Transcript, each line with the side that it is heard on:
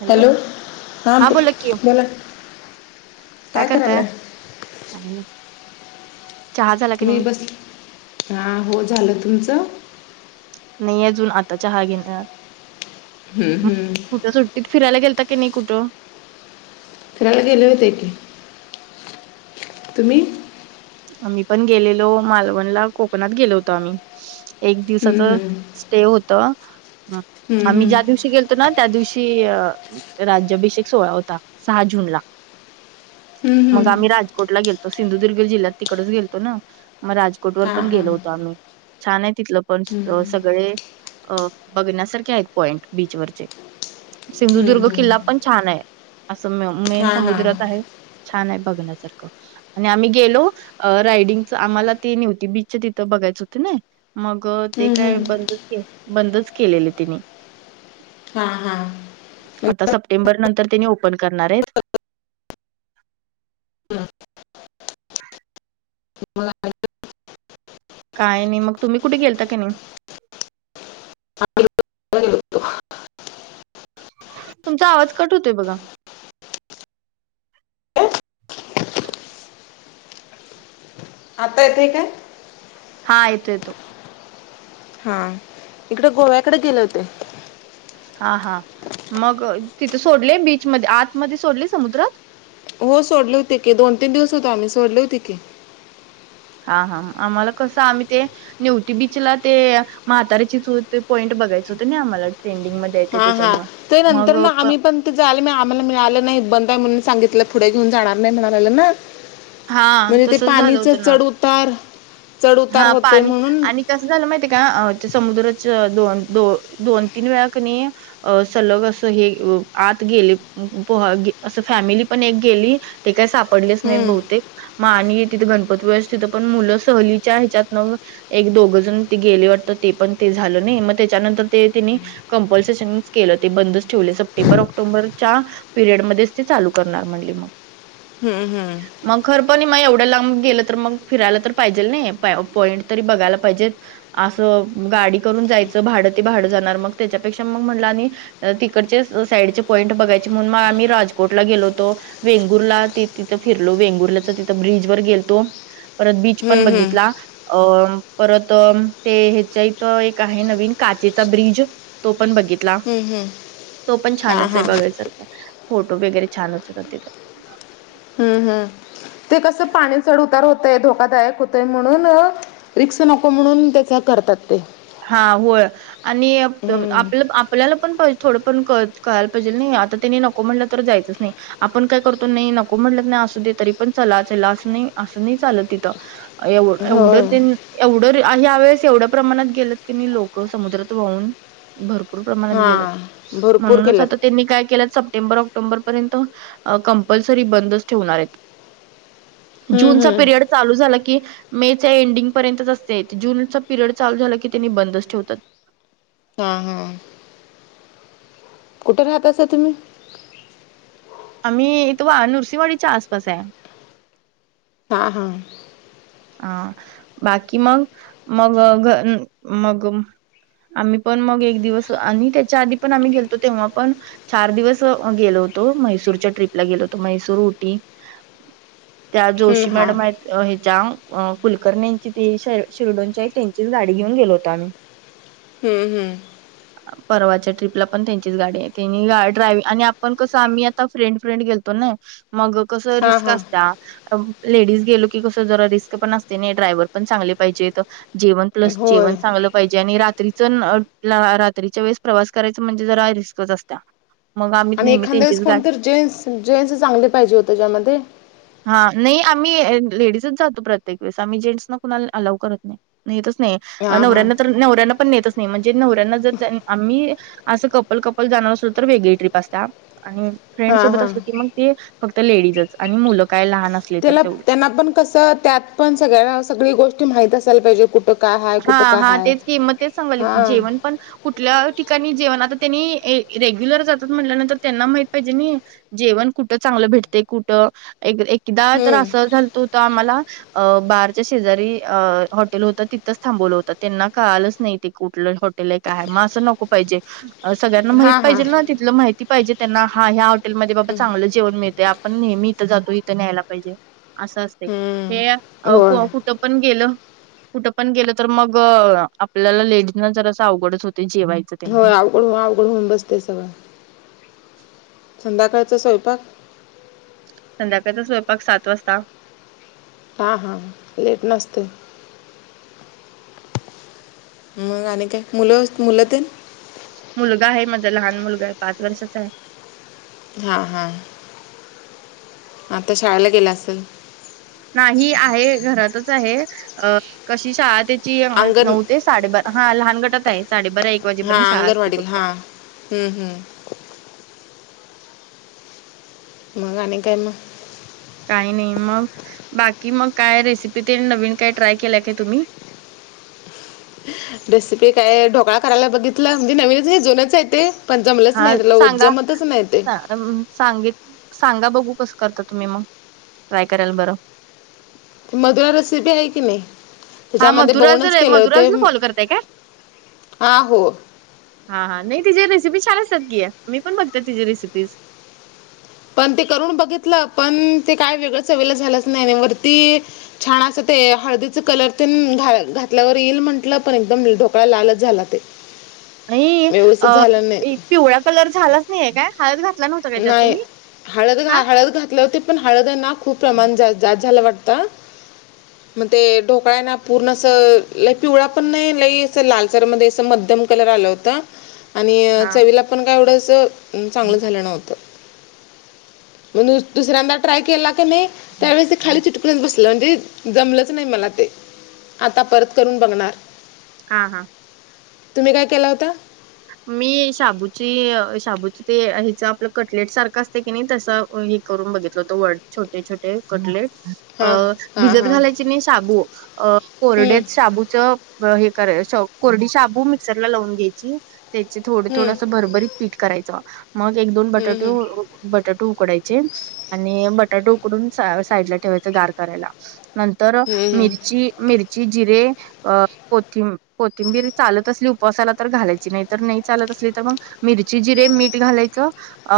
right: Hello!
left: हां
right: हा
left: ब-
right: बोला कि
left: बोला
right: काय करताय? काय नाही. चहा झाला की
left: मी
right: नाही
left: बस हां हो झालं तुमचं.
right: नाही अजून आता चहा घेणार.
left: हम्म,
right: [unintelligible]
left: हम्म.
right: तिथ फिरायला गेलता की नाही कुठं‌
left: फिरायला गेले होते की. तुम्ही?
right: आम्ही पण गेलेलो मालवणला कोकणात गेलो होतो आम्ही एक दिवसाच
left: हम्म, हम्म.
right: ते होत
left: हम्म,
right: आम्ही
left: हम्म.
right: ज्या दिवशी गेलतो ना त्या दिवशी राज्याभिषेक सोहळा होता सहा जून ला.
left: हम्म,
right: मग
left: हम्म.
right: आम्ही राजकोटला गेलतो सिंधुदुर्ग जिल्ह्यात तिकडच गेलतो. ना मग राजकोट वर
left: हा,
right: पण
left: हा.
right: गेलो होतो आम्ही, छान आहे तिथलं पण
left: हम्म,
right: सगळे अ बघण्यासारखे आहेत पॉईंट बीचवररचे.
left: हम्म,
right: सिंधुदुर्ग
left: हम्म.
right: किल्ला पण छान आहे. असं म मेन
left: हा, हा.
right: समुद्रात आहे. छान आहे बघण्यासारखं आणि आम्ही गेलो अ रायडिंग चं आम्हाला ते नव्हती बीच तिं बघयचं होतं. नाही मग ते
left: हम्म,
right: काय
left: हम्म.
right: बंदच के बंदच केलेले तिनि.
left: हा, हा. मग
right: आता सप्टेंबर नंतर त्यांनी ओपन करणार आहेत.
left: मला [unintelligible]
right: काय नाही मग तुम्ही कुठे गेलता का नाही.
left: आम्ही पण गेलतो.
right: तुमचा आवाज कट होतोय बघा.
left: आता येतोय काय?
right: हा येतो येतो.
left: हा, इकड गोव्याकड गेले होते.
right: हा हा मग तिथे सोडले बीच मधे, आतमध्ये सोडले समुद्रात?
left: हो सोडले होते के, दोन तीन दिवस होतो आम्ही, सोडले होते कि.
right: हा हा आम्हाला कसं, आम्ही ते निवती बीचला ते,, म्हातारीची चूल तें पॉईंट बघायचं होत ना आम्हाला, ट्रेंडिंगमध्ये
left: हा. हा. ते नंतर ना आम्ही पण झालं म आम्हाला मिळालं नाही, बंद आहे म्हणून सांगितलं, पुढे घेऊन जाणार नाही म्हणाले लागळेना.
right: हा
left: म्हणजे ते
right: तसच झालं
left: पाणीच
right: होतं ना
left: चढउतार, चढउतार
right: हा
left: होतय
right: पाणी
left: म्हणून?
right: आणि कसं झालं माहितीय का? तें समुद्राच्या दोन, दो-दोन तीन वेळा क नाई अ सलग अस हे आत गेले, पोहा असं फॅमिली पण एक गेली ते काय सापडलेच नाहीत
left: हम्म,
right: बहु म आणि तिथ गणपती व्यवस्थित पण मुलं सहलीच्या ह्याच्यात न एक दोघं जण ती गेली वाटत, ते पण ते झालं नाही, मग त्याच्यानंतर ते तिनी कंपल्सेशन केलं ते बंदच ठेवलय सप्टेंबर ऑक्टोबरच्या पिरियडमध्येच तें चालू करणार म्हणले मग.
left: हम्म हम्म.
right: मग खरपण मग एवढ्या लाब मग गेलं तर मग फिरायला तर पाहिजेल नाही, पॉईंट तरी बघायला पाहिजे. असं गाडी करून जायचं, भाडं ते भाडं जाणार, मग त्याच्यापेक्षा मग म्हटलं आणि तिकडचे साईडचे पॉइंट बघायचे म्हणून मग आम्ही राजकोटला गेलो होतो. वेंगूर ला त तिथं फिर लो, वेंगुरल्याच्या तिथ ब्रिज वर गेलतो, परत बीच पण
left: हम्म, हम्म,
right: बघितला. अ परत ते ह्याच्या इथं एक आहे नवीन, काचेचा ब्रिज तो पण बघित ला,
left: हम्म, हम्म.
right: तो पण
left: हा
right: छानच
left: हा
right: आहे बघायसारख, फोटो वगैरे छानच येतात तिथे.
left: हम्म, हम्म, ते कसं पाणी चढ उतार होतय, धोकादायक होतंय, म्हणून रिक्स नको म्हणून, त्याचा करतात ते.
right: हा, होय. आणि आप,
left: हम्म.
right: आपल्याला पण थोडं पण कळ-कळायला पाहिजेल नई, आता त्यांनी नक को म्हणलं तर जायचच नाही. आपण काय करतो, नही नको म्हटलंत ना असू दे तरी पण चला चला असं नाही, असं नाही चालत तिथं. एव-एवढं
left: होय
right: तेन एवढं ह्यावेेळेस एवढ्या प्रमाणात गेलंत की नाही लोकं समुद्रात वाहून. भरपूर प्रमाणात गेलत,
left: हां भरपूर
right: म्हणूनच आता
left: केल्यात
right: त्यांनी काय केल्यात, सप्टेंबर आक्टो बरपर्यंत, कंपल्सरी बंदच ठेवणार आहेत.
left: हम्म,
right: जून चा
left: हम्म.
right: पिरियड चालू झाला की मे च्या एंडिंगपर्यंतच असतेय, जूनचा पिरियड चालू झालं की त्यांनी बंदच ठेवतात.
left: हा. हा. कुठ राहता असा तुम्ही?
right: आम्ही ईथ नूरसिंवाडीच्या आसपास आहे.
left: हा, हा.
right: हा बाकी मग, मग मग. आम्ही पण मग एक दिवस आणि त्याच्या आधी पण, आम्ही गेलो तेव्हा पण चार दिवस गेलो होतो, म्हैसूरच्या ट्रिपला गेलो होतो, म्हैसूर उटी. त्या
left: हम्म
right: जोशी
left: हां
right: मॅडम आहेत ह्याच्या अ कुलकर्णीची ते शी-शिरडोंच्या त्यांची गाडी घेऊन गेलो होतो आम्ही.
left: हम्म, हम्म.
right: अ. परवाच्या ट्र्रीपला पण त्यांचीच गाडी आहे त्यांनी ग ड्राय आणि आपण कसं आम्ही आता फ्रेंड-फ्रेंड गेलतो ना मग कस
left: हा
right: रिस्क
left: हा
right: असत्या. लेडीज गेलो की कसं जरा रिस्क थं असतय नाही. ड्रायव्हर पण चांगले पाहिजे. जेवण प्लस जेवण
left: होय
right: चांगलं पाहिजे आणि रात्री जन रात्रीच्या वेळेस प्रवास करायचा म्हणजे जरा रिस्कच असत्या. मग आम्ही
left: आणि
right: नेहमी
left: एखाद्या
right: त्यांचीच
left: वेळेस
right: गाडी
left: कोणतर जेन्स जेन्स चांगले पाहिजे होते च्यामध्ये.
right: हा, नाही आम्ही लेडीजच जातो. प्रत्ये क वेळेस आम्ही जेन्ट्सला कुणाला अलाव करत नाही. नेतचं नाही
left: हा हा
right: नवऱ्याना तर नवऱ्यांना पण नेतच नाही म्हणजे नवऱ्यांना जर आम्ही, असं कपल कपल जाणार असलो तर वेगळी ट्रीप असत्या आणि फ्रेंड
left: हा
right: सोबत
left: हा
right: असलो, की मग ते फक्त लेडीजच आणि मुलं. काय लहान असली तर
left: त्याला
right: तेवढी.
left: त्यांना पण कस त्यात पण सगळ्या सगळी गोष्टी माहित असायला पाहिजे कुठ
right: हा हा तेच कि मगं तेच सांगालोय.
left: हा
right: की जेवण पण कुठल्या ठिकाणी जेवण आता त्यांनी रेग्युलर जातात. म्हटल्यानंतर, त्यांना माहित पाहिजे नाही. जेवण कुठं चांगलं भेटते कुठं एक एक एकदा तर असं
left: हम्म
right: झालत हो. आम्हाला बारच्या शेजारी अ हॉटेल होत ति तिथंच थांबवलं होत. त्यांना कळालंच नाही. ते कुठलं हॉटेल आहे. काय मग असं नको पाहिजे. सगळ्यांना
left: हा
right: माहित
left: हा
right: पाहिजेल ना. तिथलं माहिती पाहिजे त्यांना हा या होटेलमध्ये बाबा चांगलं जेवण मिळतय. आप पण नेहमी इथं जातो, इथं न्यायला पाहिजे. असं असतय,
left: हम्म
right: हे
left: होय
right: कुठं पण गेलं. कुठं पण गेलं तर मग, आपल्याला लेडीजना जरास अवघडच होतय जेवाय
left: होय, अवघड होऊन अवघड होऊन बसतय सगळं संध्याकाळच स्वयंपाक?
right: संध्याकाळचा स्वयंपाक सात वाजता.
left: हां, हां, लेटन आसतय. मग आणि काय मुलं मुलं तेन?
right: मुलगा आहे. माझा लहान मुलगा आहे. पाच वर्षाचा आहे.
left: हा हा. आता शाळेला गेला असल?
right: नाही आहे. घरातच आहे. अ कशी शाळा त्याची
left: अंगण
right: नऊ तेच साडेबारा. हा लहान गटात आहे. साडेबारा एक
left: हा
right: वाजेपर्यंत शाळा असती
left: अंगणवाडीला
right: फक्त.
left: हा हम्म हम्म. मगा आणि काय मग.
right: काही नाही. मग बाकी मग काय रेसिपी तेन नवीन काय ट्राय केल्या काय तुम्ही?
left: रेसिपी काय ढोकळा करायला बघितलं. अगदी नवीनच आ. जुनंच आहे ते. पण जमलच नाही ल जमतच नाही ते.
right: अम सांगित सांगा बघू कसं करता तुम्ही मग ट्राय करायला बरं.
left: मधुरा रेसिपी आहे की नाही.
right: हा
left: त्याच्यामध्ये
right: मधुराज
left: बघूनच केलं होते.
right: मधुराजला फॉलो करताय काय?
left: आ हो
right: हा हा नाही तिचे रेसिपी छान असतात की मी पण बघते तिची रेसिपीज.
left: पण ते करून बघितलं. पण ते काय वेगळं वेगळं चवीला काय झालंच नाही. वरती छान अस ते हळदीच कलर तेन घातल्यावर येईल म्हंटलं पण एकदम ढोकळा लालच झाला ते.
right: नाही
left: व्यवस्थित
right: अ
left: झालं नाही
right: पिवळा कलर झालाच नाहीय. काय हळद घातला नव्हता. काय त्यात
left: नाही.
right: तुम्ही
left: हळद
right: का
left: घा हळद घातले होती पण हळद आहे ना खूप प्रमाण जास्त झालं वाटतं.
right: ह [inaudible]
left: मग ते ढोकळा आहे ना पूर्ण असं अ पिवळा पण नाही लई असं लालसर मध्ये असं मध्यम कलर आलं होतं.
right: [inaudible]
left: आणि
right: हा
left: चवीला पण काय एवढंस चांगलं झालं नव्हतं. मग दुसऱ्यांदा ट्राय केला की नाही त्यावेळेस ते खाली चीटकूनच बस ल. म्हणजे जमलंच नाही मला ते, आता परत करून बघणार.
right: हा हा.
left: तुम्ही काय केला होता?
right: मी शाबूची शाबूची ते हेच आपलं कटलेट सारखं असते की नाही तसं. हे करून बघितल हो तो व छोटे छोटे कटलेट
left: हां हां
right: भिजत
left: हां
right: घालायचे. मी साबू कोरडेेत साबूच हे करा कोरडी शाबू मिक्सरला लावून घ्यायची त्याचे थोडे थोडं असं भरभरी पीठ करायच मग एक दोन बटाटे
left: हां
right: बटाटो उकडायचे आणि बटाटा उकडून साईडला ठेवायचा गार करायला नंतर मिरची मिरची जिरे अ कोथिंब कोथिंबीर चालत असली उपासाला तर घालायची. नाही तर नाही चालत असली तर मग मिरची जिरे मीठ घालायचं. अ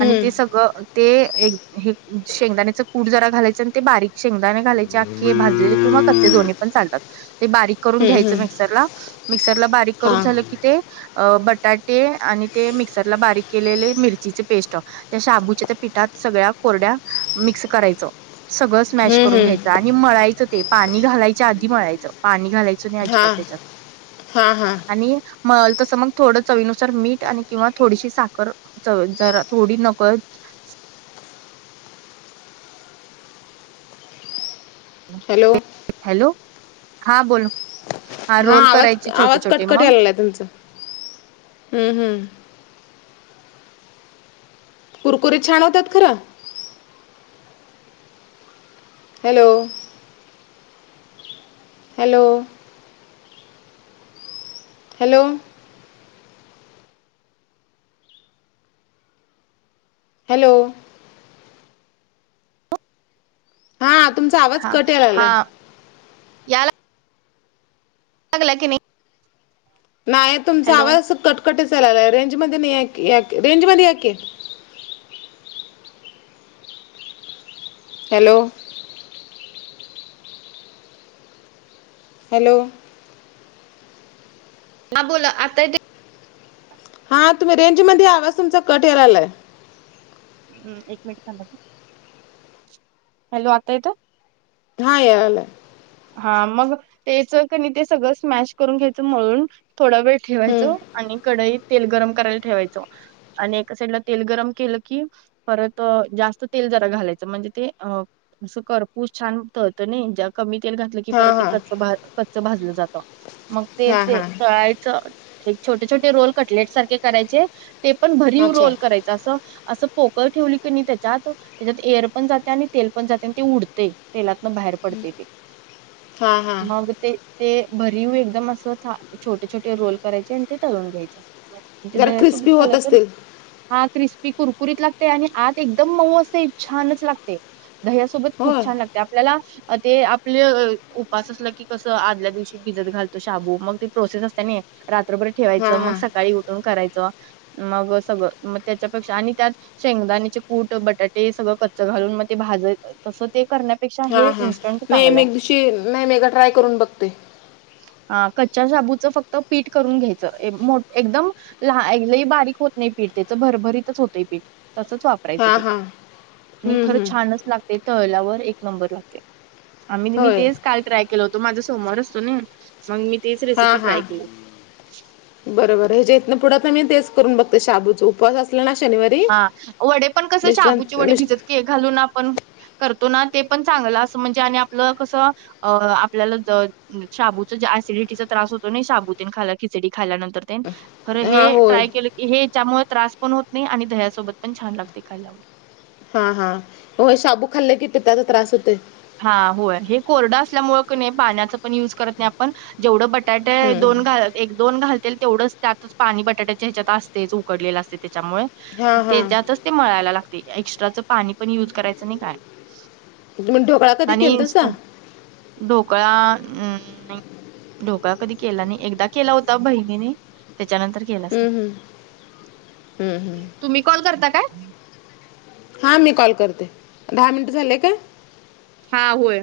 right: आणि ते सगळं ते एक हे शेंगदाण्याचं पूड जरा घालायचं ते बारीक शेंगदाने घालायचे आखे भाजलेले किंवा कच्चे दोन्ही पण चालतात ते बारीक करून घ्यायचं मिक्सर ला मिक्सर ला बारीक करून
left: हां
right: झालं की ते बटाटे आणि ते मिक्सरला बारीक केलेले मिरचीचे पेस्ट त्या शाबूच्या त्या पिठात सगळ्या कोरड्या मिक्स करायचं. सगळं स्मॅश
left: हम्म,
right: करून
left: हम्म.
right: घ्यायचं आणि मळायचं ते पाणी घालायच्या आधी मळायचं पाणी घालायच नाही
left: हा
right: अजिबात त्याच्या
left: हा हा
right: आणि मळल तसं मग थोडं चवीनुसार मीठ आणि किंवा थोडीशी साखर च जरा थोडी नकद ह.
left: हॅलो.
right: हॅलो हा बोल.
left: हा
right: रोल
left: आवाज
right: करायचे छोटे
left: आवाज
right: छोटे
left: कटकटी
right: मग
left: आलेला आहे तुमचं हम्म हम्म. कुरकुरीत छान होतात खरं. हॅलो. हॅलो. हॅलो. हॅलो. हा तुमचा आवाज
right: हा
left: कटी
right: हा
left: लागलाय.
right: लागला की नाही.
left: नाही तुमचा
right: हॅलो
left: आवाज कटकटी चालला आहे रेंज मध्ये नाही आहे रेंज मध्ये आहे की हॅलो. हॅलो.
right: ह बोला आता
left: हा तुम्ही रेंज मध्ये आवाज तुमचा कट ये रालाय.
right: हम् एक मिनिटथां हॅलो आता येतं.
left: हा याला.
right: हा मग त्याच क नाही ते सगळं स्मॅश करून घ्यायचं म्हळून थोडा वेळ
left: हम्म.
right: ठेवायचो आणि कडईत तेल गरम करायला ठेवायचो. आणि एका साइडला तेल गरम केलं की परत जास्त तेल जरा घालायचं म्हणजे ते अ. असं करपूस छान होत नाही ज्या कमी तेल घातलं की
left: हा
right: परत ते
left: हा
right: क कच्च भाजलं जातं मग ते
left: हा
right: ते
left: हा
right: तळायचं. एक छोटे छोटे रोल कटलेट सारखे करायचे ते पण भरीव
left: अच्छा
right: रोल करायचे. असं पोकळ ठेवली की नाही त्याच्यात त्याच्यात एर पण जाते आणि तेल पण जाते आणि तेी उडते. ते तेलातन बाहेर पडते ते
left: हा हा.
right: म ते ते भरीव एकदम अस छोटे छोटे रोल करायचे आणि ते तळून घ्यायचे. म्हणजे
left: जरा क्रिस्पी
right: दया्यासोबत
left: होत
right: खाला तर
left: असतील
right: हा क्रिस्पी कुरकुरीत लागते आणि आत एकदम मऊ असते छानच लागते दह. खूप
left: होय
right: छान लाते आपल्याला आपले उपास असला की कसं आदल्या दिवशी भिजत घालतो शाबू मग त प्रोसेस असतते ना. रात्रभर
left: हा
right: ठेवायचं मग
left: हा
right: सकाळी उठून करायचं मग सगळं मग त्याच्यापेक्षा आणि त्यात शेंगदाणेचे कूट बटाटे सगळं कच्च घालून मग ते भाजय तसं ते करण्या पेक्षा हे इंस्टंट
left: नै मी एक दिवशी नाय मी एकदा ट्राय करून बघते.
right: अ कच्च्या शाबूचं फक्त पीठ करून घ्यायचं एक मो एकदम लहा ऐक बारीक होत नाही पीठ त्याचं भरभरीतच होतंय पीठ तसंच वाप
left: हा
right: कारायच ते
left: हा
right: आणि
left: हम्म,
right: खरं
left: हम्म.
right: छानच लागते तळल्यावर एक नंबर लागते. आम्ही मी
left: होय
right: तेच काल ट्राय केलं होतो माझा सोमवार असतो ना मंग मी. तेच
left: हां
right: रेसिपी ट्राय
left: हां.
right: केली.
left: बरोबर आहे जे इथंनं पुढ त मी तेच करून बघते शाबूचा उपास आस पल्याला शनिवार
right: हा वडे पण कसे शाबूचे वडे भिजत
left: मिस्ट
right: के घालून आपण करतो ना ते पण चांगलं अस म्हणजे आणि आपलं कसं अ आपल्याला द शाबूचा एसिडिटीचा त्रास होतो नई शाबू ते न खाला खिचडी खाल्यानंतर तेन खरं हे
left: हा होय
right: ट्राय केलं की हेच्यामुळे त्रास पण होत नाही आणि दह्यासोबत पण छान लागते खायल्यावर.
left: हां हा होय साबू खाल्ले की ती ताचा त्रास होतय.
right: हां होय हे कोरडं असल्यामुळं क नय पाण्याचा पण युज करत नाही आपण. जेवढं बटाटे आहे
left: हम्म.
right: दोन घाल एक दोन घालतील तेवढंच त्यातच पाणी बटाट्याच्या ह्याच्यात आसतेच उकडलेलं असते त्याच्यामुळे
left: हा
right: ते
left: हा
right: त्यातच ते मळायला लागते एक्स्ट्राचं पाणी पण युज करायचं नाही काय
left: त मंग ढोकळा कधी
right: आणि
left: केलतासा
right: इंस्टंट ढोकळा अ ढोलळा कधी केला नाही एकदा केला होता बहिणीने त्याच्यानंतर केलास
left: हम्म, हम्म. हम्म,
right: नई
left: हम्म.
right: तुम्ही कॉल करता काय?
left: हां मी कॉल करते दहा मिनटं झाले का?
right: हां होय.